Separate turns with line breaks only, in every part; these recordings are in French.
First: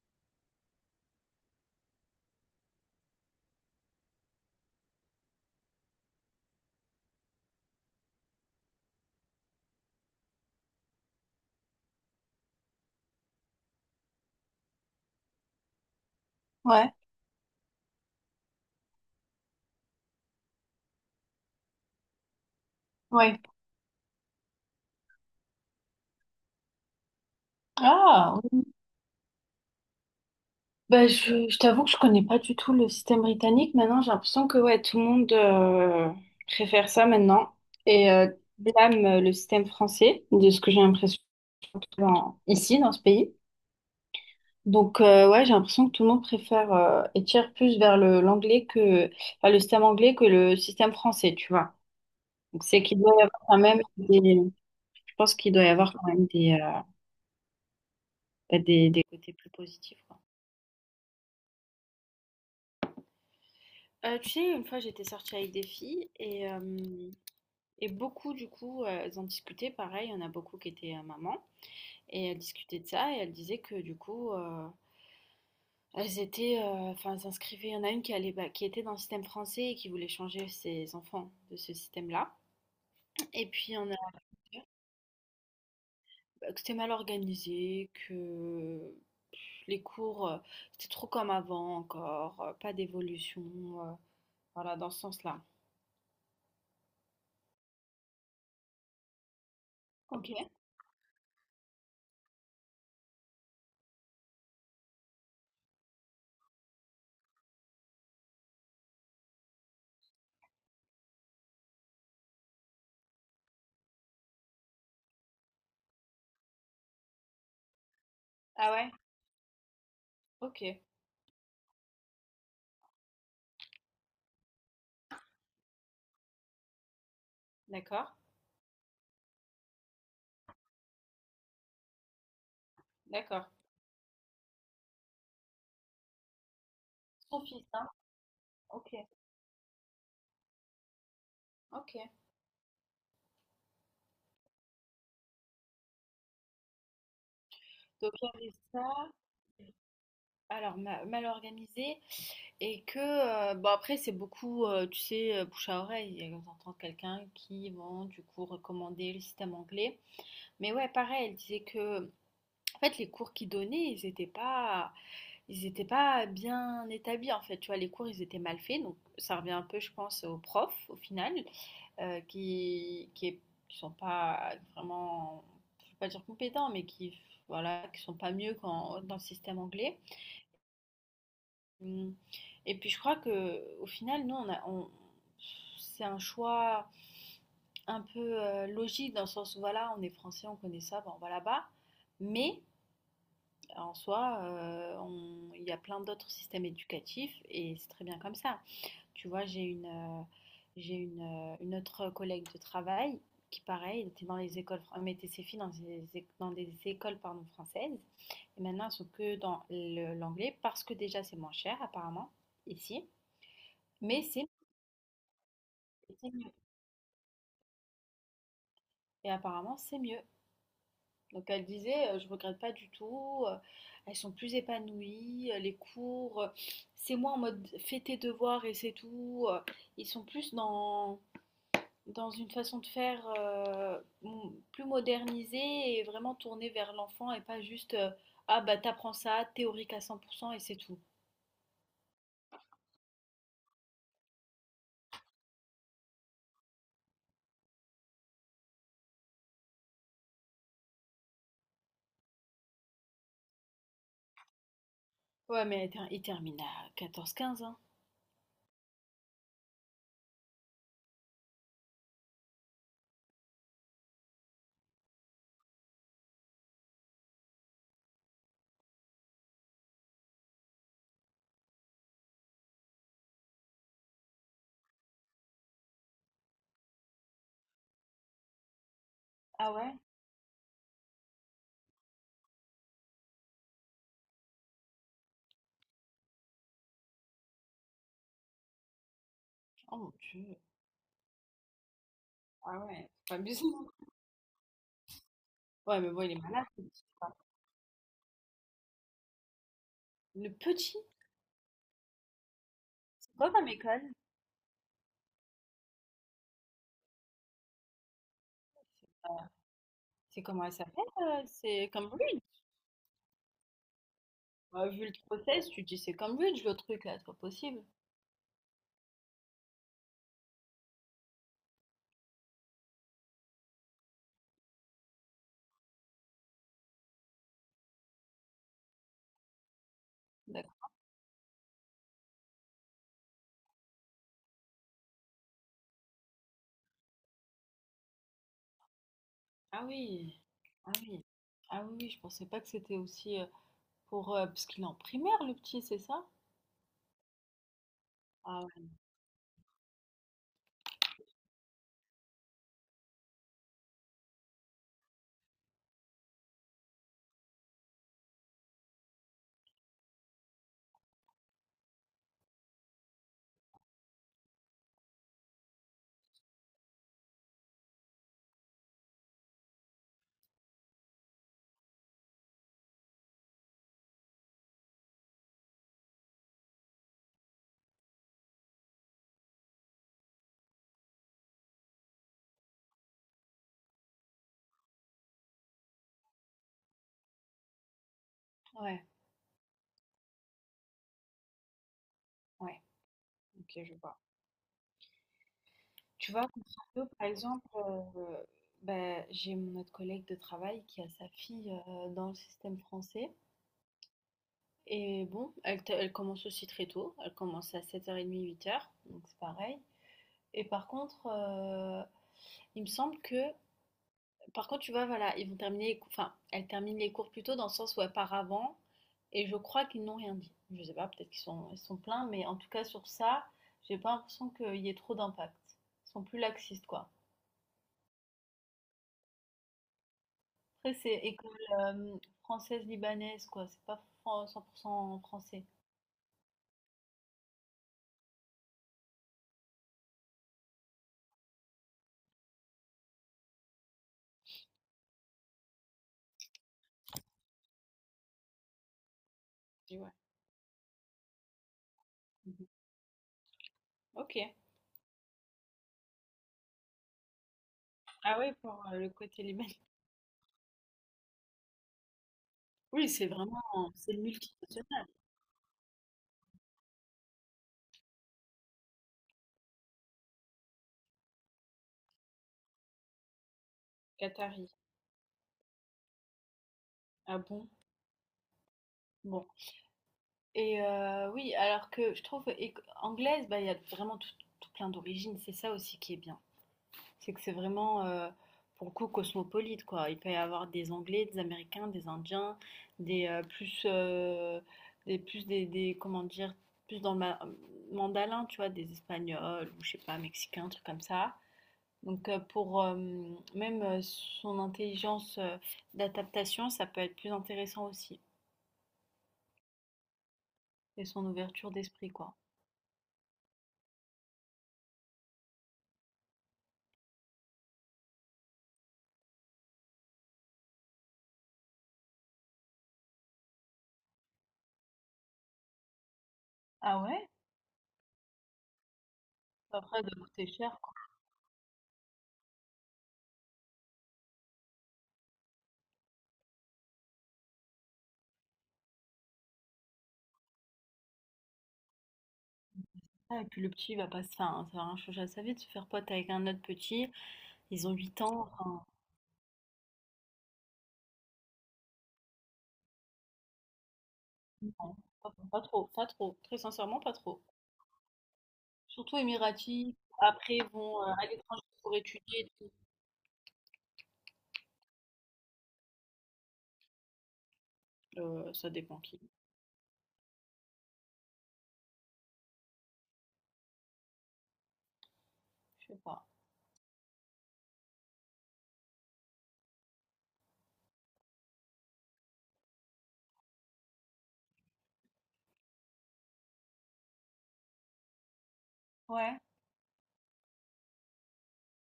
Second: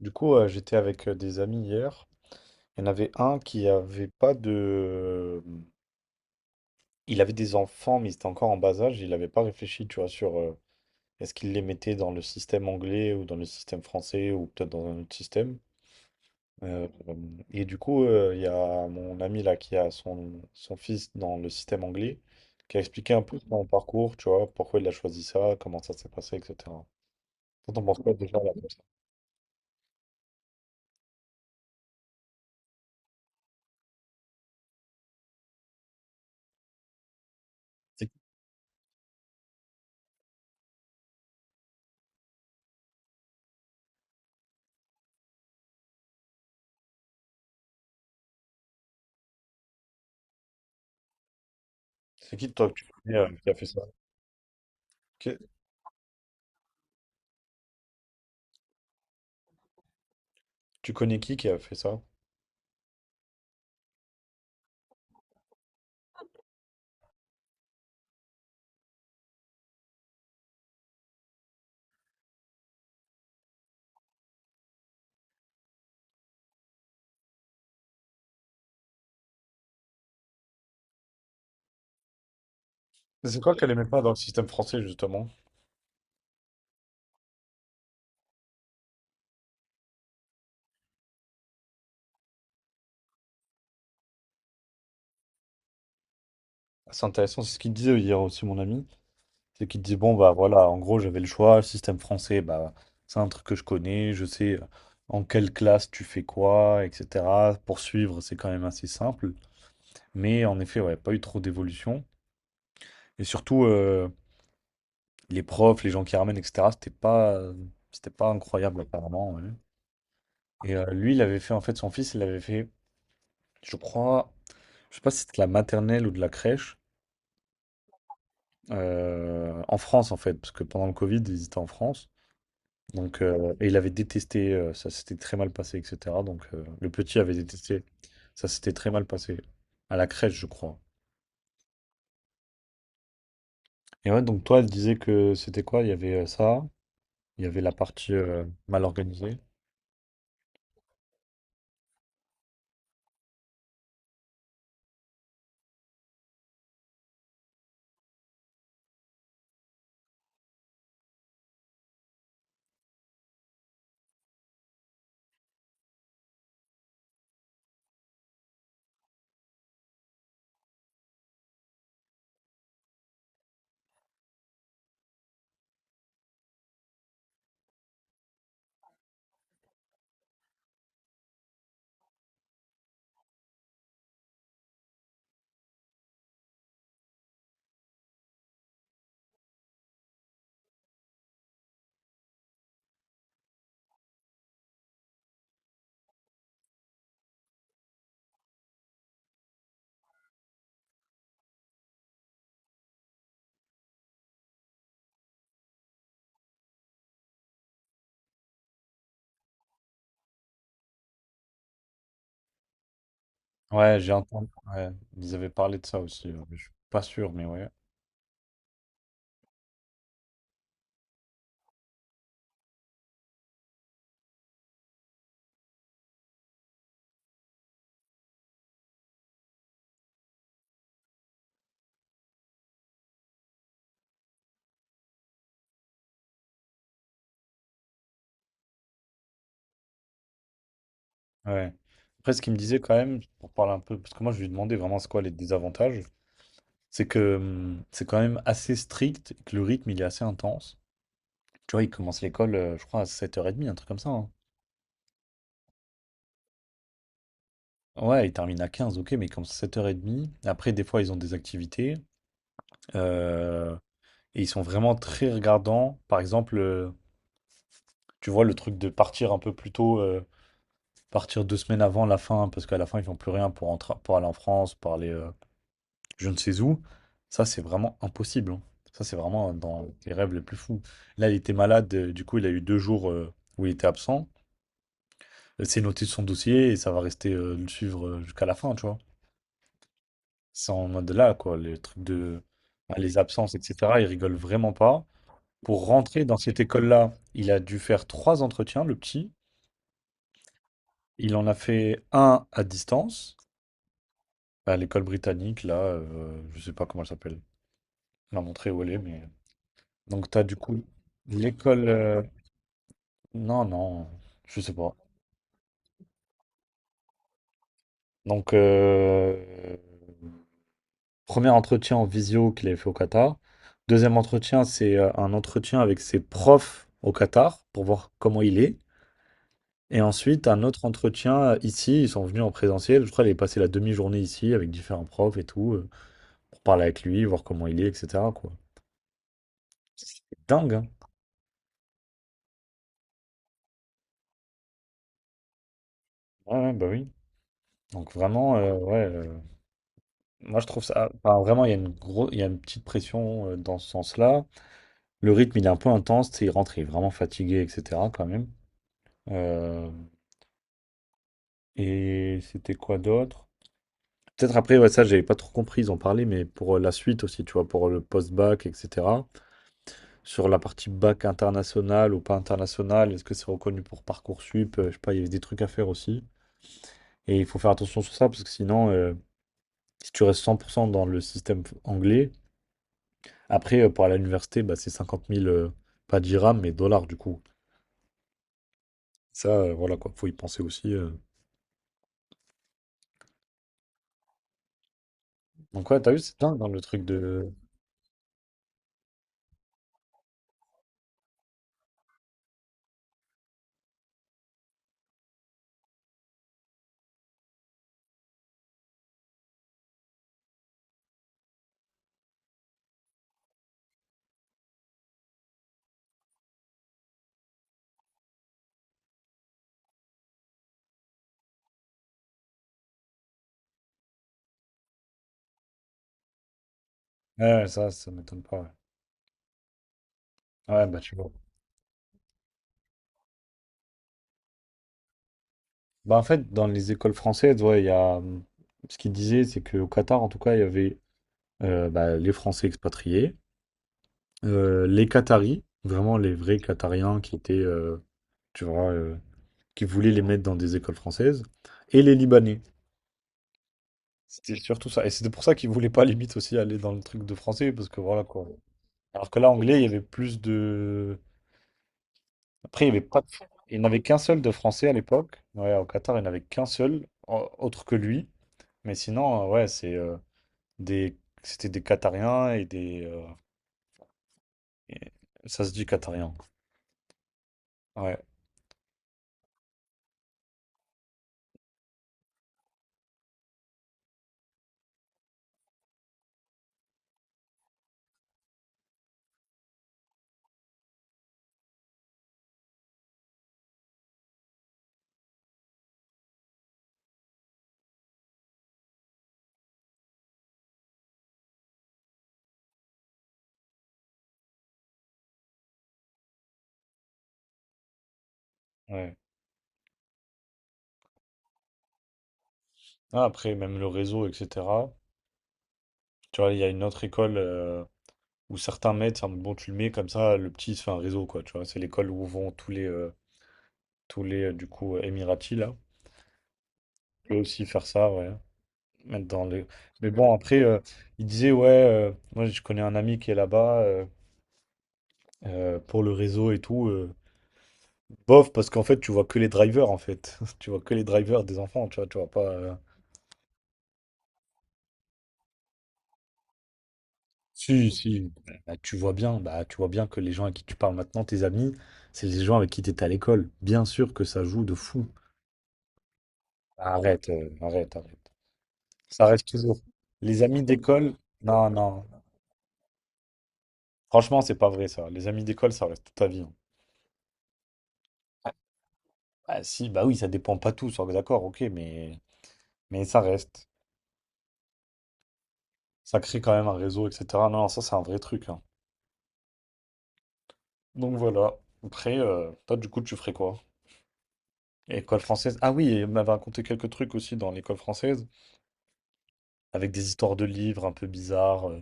Du coup, j'étais avec des amis hier. Il y en avait un qui avait pas de. Mmh, Il avait des enfants, mais ils étaient encore en bas âge. Il n'avait pas réfléchi, tu vois, sur est-ce qu'il les mettait dans le système anglais ou dans le système français ou peut-être dans un autre système. Euh,
Ouais,
et du coup, il y a mon ami là qui a son fils dans le système anglais, qui a expliqué un peu
ouais.
son parcours, tu vois, pourquoi il a choisi ça, comment ça s'est passé, etc. Toi, t'en penses quoi déjà
Ah,
là
oui.
comme ça?
Je t'avoue que je connais pas du tout le système britannique. Maintenant, j'ai l'impression que ouais, tout le monde préfère ça maintenant
C'est
et blâme le système français, de ce que j'ai l'impression surtout ici, dans ce pays. Donc, ouais, j'ai l'impression que tout le monde préfère et tire plus vers le l'anglais que enfin, le système anglais que le système français, tu vois.
c'est qui
Donc,
toi que
c'est
tu
qu'il doit
connais
y avoir
qui a
quand
fait
même
ça?
des, je pense
Que-
qu'il doit y avoir quand même des, bah, des côtés plus positifs, quoi.
Tu connais qui a fait ça?
Tu sais, une fois j'étais sortie avec des filles et et beaucoup du coup elles en discutaient, pareil, il y en a beaucoup qui étaient mamans et elles discutaient de ça et elles disaient que du coup elles étaient, euh, enfin elles s'inscrivaient, il y en a une qui allait, bah, qui était dans le système français et qui voulait changer ses enfants de ce système-là,
Mais c'est
et
quoi
puis
qu'elle
il y
aimait
en a
pas dans le système français, justement?
bah, que c'était mal organisé, que les cours c'était trop comme avant encore, pas d'évolution, euh, voilà dans ce sens-là.
C'est intéressant, c'est ce qu'il disait hier aussi, mon ami. C'est qu'il disait, bon, bah
Ok.
voilà, en gros, j'avais le choix, le système français, bah, c'est un truc que je connais, je sais, en quelle classe tu fais quoi, etc. Poursuivre, c'est quand même assez simple. Mais en effet, ouais, pas eu trop d'évolution. Et surtout, les profs, les gens qui ramènent, etc., c'était pas
Ah
incroyable,
ouais?
apparemment. Ouais.
Ok,
Et lui, il avait fait, en fait, son fils, il avait fait, je crois, je sais pas si c'était de la maternelle ou de la crèche.
d'accord,
En France, en fait, parce que pendant le Covid, ils étaient en France. Donc
d'accord.
heu et il avait détesté, ça s'était très mal passé et cetera. Le petit avait
Son fils,
détesté,
hein?
ça s'était très
OK,
mal passé. À la crèche, je crois.
OK.
Et ouais, donc toi, elle disait que c'était quoi? Il y avait, ça, il y avait la partie,
Donc il y avait
mal
ça,
organisée.
alors mal organisé, et que, bon après c'est beaucoup, tu sais, bouche à oreille, et on entend quelqu'un qui vont du coup recommander le système anglais. Mais ouais, pareil, elle disait que, en fait, les cours qu'ils donnaient, ils étaient pas bien établis, en fait, tu vois, les cours, ils étaient mal faits, donc ça revient un peu, je pense, aux profs, au final. euh, qui, qui, est- qui sont pas vraiment, je vais pas dire compétents, mais qui, voilà, qui sont pas mieux dans le système anglais. Hum, Et puis je crois que au final, nous, c'est un choix un peu logique dans le sens où voilà, on est français, on connaît ça, bon, on va là-bas. Mais en soi, il y a plein d'autres systèmes éducatifs et c'est très bien comme ça. Tu vois, j'ai une autre collègue de travail qui, pareil, était dans les écoles, mettait ses filles dans des, dans des écoles pardon, françaises. Et maintenant, elles sont que dans l'anglais parce que déjà, c'est moins cher, apparemment, ici.
Ouais, j'ai
Mais
entendu, ouais. Ils avaient parlé de ça aussi,
c'est mieux.
mais je suis pas sûr, mais ouais.
Et apparemment, c'est mieux. Donc, elle disait, je regrette pas du tout. Elles sont plus épanouies. Les cours, c'est moins en mode fais tes devoirs et c'est tout. Ils sont plus dans dans une façon de faire plus modernisée et vraiment tournée vers l'enfant et pas juste ah bah t'apprends ça, théorique à 100% et c'est tout.
Ouais. Après, ce qu'il me disait quand même, pour parler un peu, parce que moi je lui ai demandé vraiment c'est quoi les désavantages, c'est que c'est quand même assez strict, et que le rythme il est assez intense. Tu vois, il commence l'école, je crois, à 7h30, un truc comme ça, hein.
Ouais, mais il termine à quatorze quinze hein.
Ouais, il termine à 15 ok, mais il commence à 7h30. Après, des fois, ils ont des activités. euh, et ils sont vraiment très regardants. Par exemple, tu vois, le truc de partir un peu plus tôt, partir 2 semaines avant la fin, parce qu'à la fin, ils font plus rien pour, entrer pour aller en France, pour aller. Je ne sais où, ça c'est vraiment impossible, hein. Ça c'est vraiment
Ah
dans
ouais?
les rêves les plus fous. Là, il était malade, du coup, il a eu 2 jours, où il était absent. C'est noté sur son dossier et ça va rester, le suivre, jusqu'à la fin, tu vois.
Oh mon Dieu.
C'est en mode là, quoi, les trucs de
Ah
bah,
ouais,
les
c'est pas
absences,
abusé.
etc. Il rigole vraiment pas. Pour
Ouais, mais bon,
rentrer
il
dans
est
cette
malade ce petit,
école-là,
quoi.
il a dû faire trois entretiens, le petit.
Le petit,
Il en a fait un à
c'est
distance,
quoi comme école?
à l'école britannique, là, je sais pas comment elle s'appelle. Elle a montré où elle est, mais. Donc, tu
C'est
as du
comment elle
coup
s'appelle?
l'école.
C'est Cambridge.
Non, non, je sais
Ouais,
pas.
vu le process, tu te dis c'est Cambridge le truc là, c'est pas possible.
Donc, premier entretien en visio qu'il avait fait au Qatar. Deuxième entretien, c'est un entretien avec ses profs au Qatar pour voir comment il est. Et ensuite, un autre
D'accord.
entretien, ici. Ils sont venus en présentiel. Je crois qu'il est passé la demi-journée ici avec différents profs et tout, pour parler avec lui, voir comment il est, etc., quoi.
Ah
C'est
oui.
dingue, hein.
Ah oui, ah oui, oui, je pensais pas que c'était aussi. Pour, parce qu'il est en primaire le petit, c'est ça?
Ouais, ouais, bah oui. Donc vraiment,
Ah ouais,
ouais, moi je trouve ça. Enfin, vraiment, il y a une gros, il y a une petite pression, dans ce sens-là. Le rythme, il est un peu intense, tu sais, il rentre, il est vraiment fatigué, etc. quand même. Euh, et c'était quoi d'autre? Peut-être après, ouais, ça, j'avais pas trop compris, ils ont parlé, mais pour la suite aussi, tu vois, pour le post-bac, etc. Sur la partie bac international ou pas international, est-ce que c'est reconnu pour Parcoursup? Je sais pas, il y avait des trucs à faire aussi. Et il faut faire attention sur ça, parce que sinon, si tu restes 100% dans le système anglais, après, pour aller à l'université, bah, c'est 50 000, pas dirhams, mais dollars, du coup.
ouais,
Ça, voilà, quoi, faut y penser aussi.
ouais, OK, je vois.
Donc ouais, t'as vu,
Tu
c'est
vois,
dingue dans le truc
contrario, par
de...
exemple, bah, j'ai mon autre collègue de travail qui a sa fille, dans le système français et bon, elle commence aussi très tôt, elle commence à sept heures trente, huit heures donc c'est pareil et par contre, il me semble que par contre, tu vois, voilà, ils vont terminer les cours, enfin, elles terminent les cours plus tôt dans le sens où elles partent avant, et je crois qu'ils n'ont rien dit. Je sais pas, peut-être qu'ils sont, ils sont pleins, mais en tout cas sur ça, j'ai pas l'impression qu'il y ait trop d'impact. Ils sont plus laxistes, quoi.
Ouais, ouais, ça m'étonne pas. Ouais. Ouais,
Après,
bah tu
c'est
vois.
école euh, française-libanaise, quoi. C'est pas 100% français.
Bah en fait, dans les écoles françaises, ouais, il y a... Ce qu'ils disaient, c'est qu'au Qatar, en tout cas, il y avait bah, les Français expatriés, les Qataris, vraiment les vrais Qatariens qui étaient, tu vois, qui
Et
voulaient
ouais.
les mettre dans des écoles françaises, et les Libanais.
Mhm. Ok.
C'était surtout ça. Et c'était pour ça qu'ils voulaient pas, limite, aussi aller dans le truc de français, parce que voilà,
Ah
quoi.
ouais, pour le
Alors que
côté
là, anglais,
libanais.
il y avait plus de... Après, il n'y avait
Oui,
pas de-
c'est vraiment,
il n'avait
c'est
qu'un
le
seul de français à
multinational.
l'époque. Ouais, au Qatar, il n'avait qu'un seul, autre que lui. Mais sinon, ouais, c'est des... c'était des Qatariens et
Qatari.
et- Ça se dit Qatarien.
Ah bon?
Ouais,
Bon. Et oui, alors que je trouve éc anglaise, bah, il y a vraiment tout tout plein d'origines. C'est ça aussi qui est bien. C'est que c'est vraiment, pour le coup, cosmopolite, quoi. Il peut y avoir des Anglais, des Américains, des Indiens, des, plus, des plus des comment dire? Plus dans le ma mandalin, tu vois? Des Espagnols ou je sais pas, Mexicains, trucs comme ça. Donc pour, même, son intelligence, d'adaptation, ça peut être plus intéressant aussi
ouais.
et son ouverture d'esprit, quoi.
Ah, après, même le réseau, etc. Tu vois, il y a une autre école, où certains mettent, c'est en mode, bon, tu le mets comme ça, le petit, il se fait un réseau, quoi. Tu vois, c'est l'école où vont tous les, Émiratis, là.
Ah
Tu
ouais?
peux aussi faire ça, ouais. Mettre dans le...
Après,
Mais
de
bon,
coûter
après,
cher, quoi.
il disait, ouais, moi je connais un ami qui est là-bas, pour le réseau et tout. Bof, parce qu'en fait, tu vois que les drivers, en fait. Tu vois que les drivers des enfants, tu vois pas.
Ah, et puis le petit, il va pas se faire, hein, ça va rien changer à sa vie de se faire pote avec un autre petit. Ils
Si,
ont huit
si.
ans,
Bah,
enfin,
tu vois bien, bah, tu vois bien que les gens à qui tu parles maintenant, tes amis, c'est les gens avec qui tu étais à l'école. Bien sûr que ça joue de
non,
fou.
pas, pas trop, pas trop, très sincèrement, pas
Arrête,
trop.
arrête, arrête.
Surtout
Ça reste toujours.
émiratis,
Les
après,
amis
ils vont
d'école,
à l'étranger
non,
pour
non.
étudier et tout.
Franchement, c'est pas vrai ça. Les amis d'école, ça reste toute ta vie, hein.
Ça dépend qui,
Ah si, bah oui, ça dépend pas tous, hein, d'accord, ok, mais ça reste.
je sais
Ça
pas.
crée quand même un réseau, etc. Non, non, ça c'est un vrai truc, hein. Donc voilà. Après, toi du coup, tu ferais quoi? École française. Ah oui, et on m'avait raconté quelques trucs aussi dans l'école française,
Ouais.
avec des histoires de livres un peu bizarres.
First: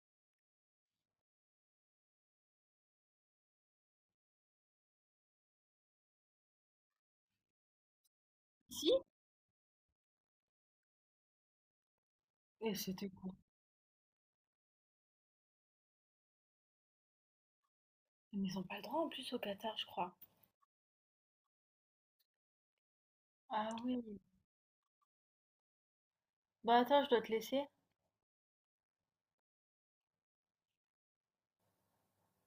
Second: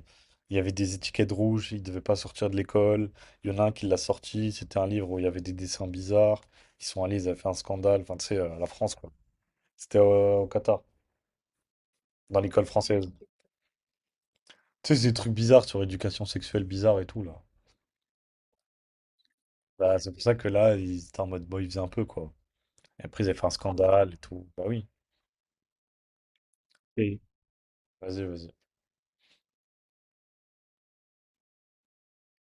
Il y avait des étiquettes rouges, il devait pas sortir de l'école. Il y en a un qui l'a sorti, c'était un livre où il y avait des dessins bizarres. Ils sont allés, ils avaient fait un scandale. Enfin, tu sais, la
Si?
France, quoi. C'était au Qatar, dans l'école
Et
française.
c'était quoi?
Tu sais, c'est des trucs bizarres sur l'éducation sexuelle bizarre et tout, là.
Mais ils ont pas le droit en plus au Qatar, je
Bah, c'est
crois.
pour ça que là, ils étaient en mode, bon, ils faisaient un peu, quoi. Et après, ils avaient fait un
Ah oui.
scandale et tout. Bah oui.
Bah attends, je
Et
dois te laisser.
vas-y, vas-y.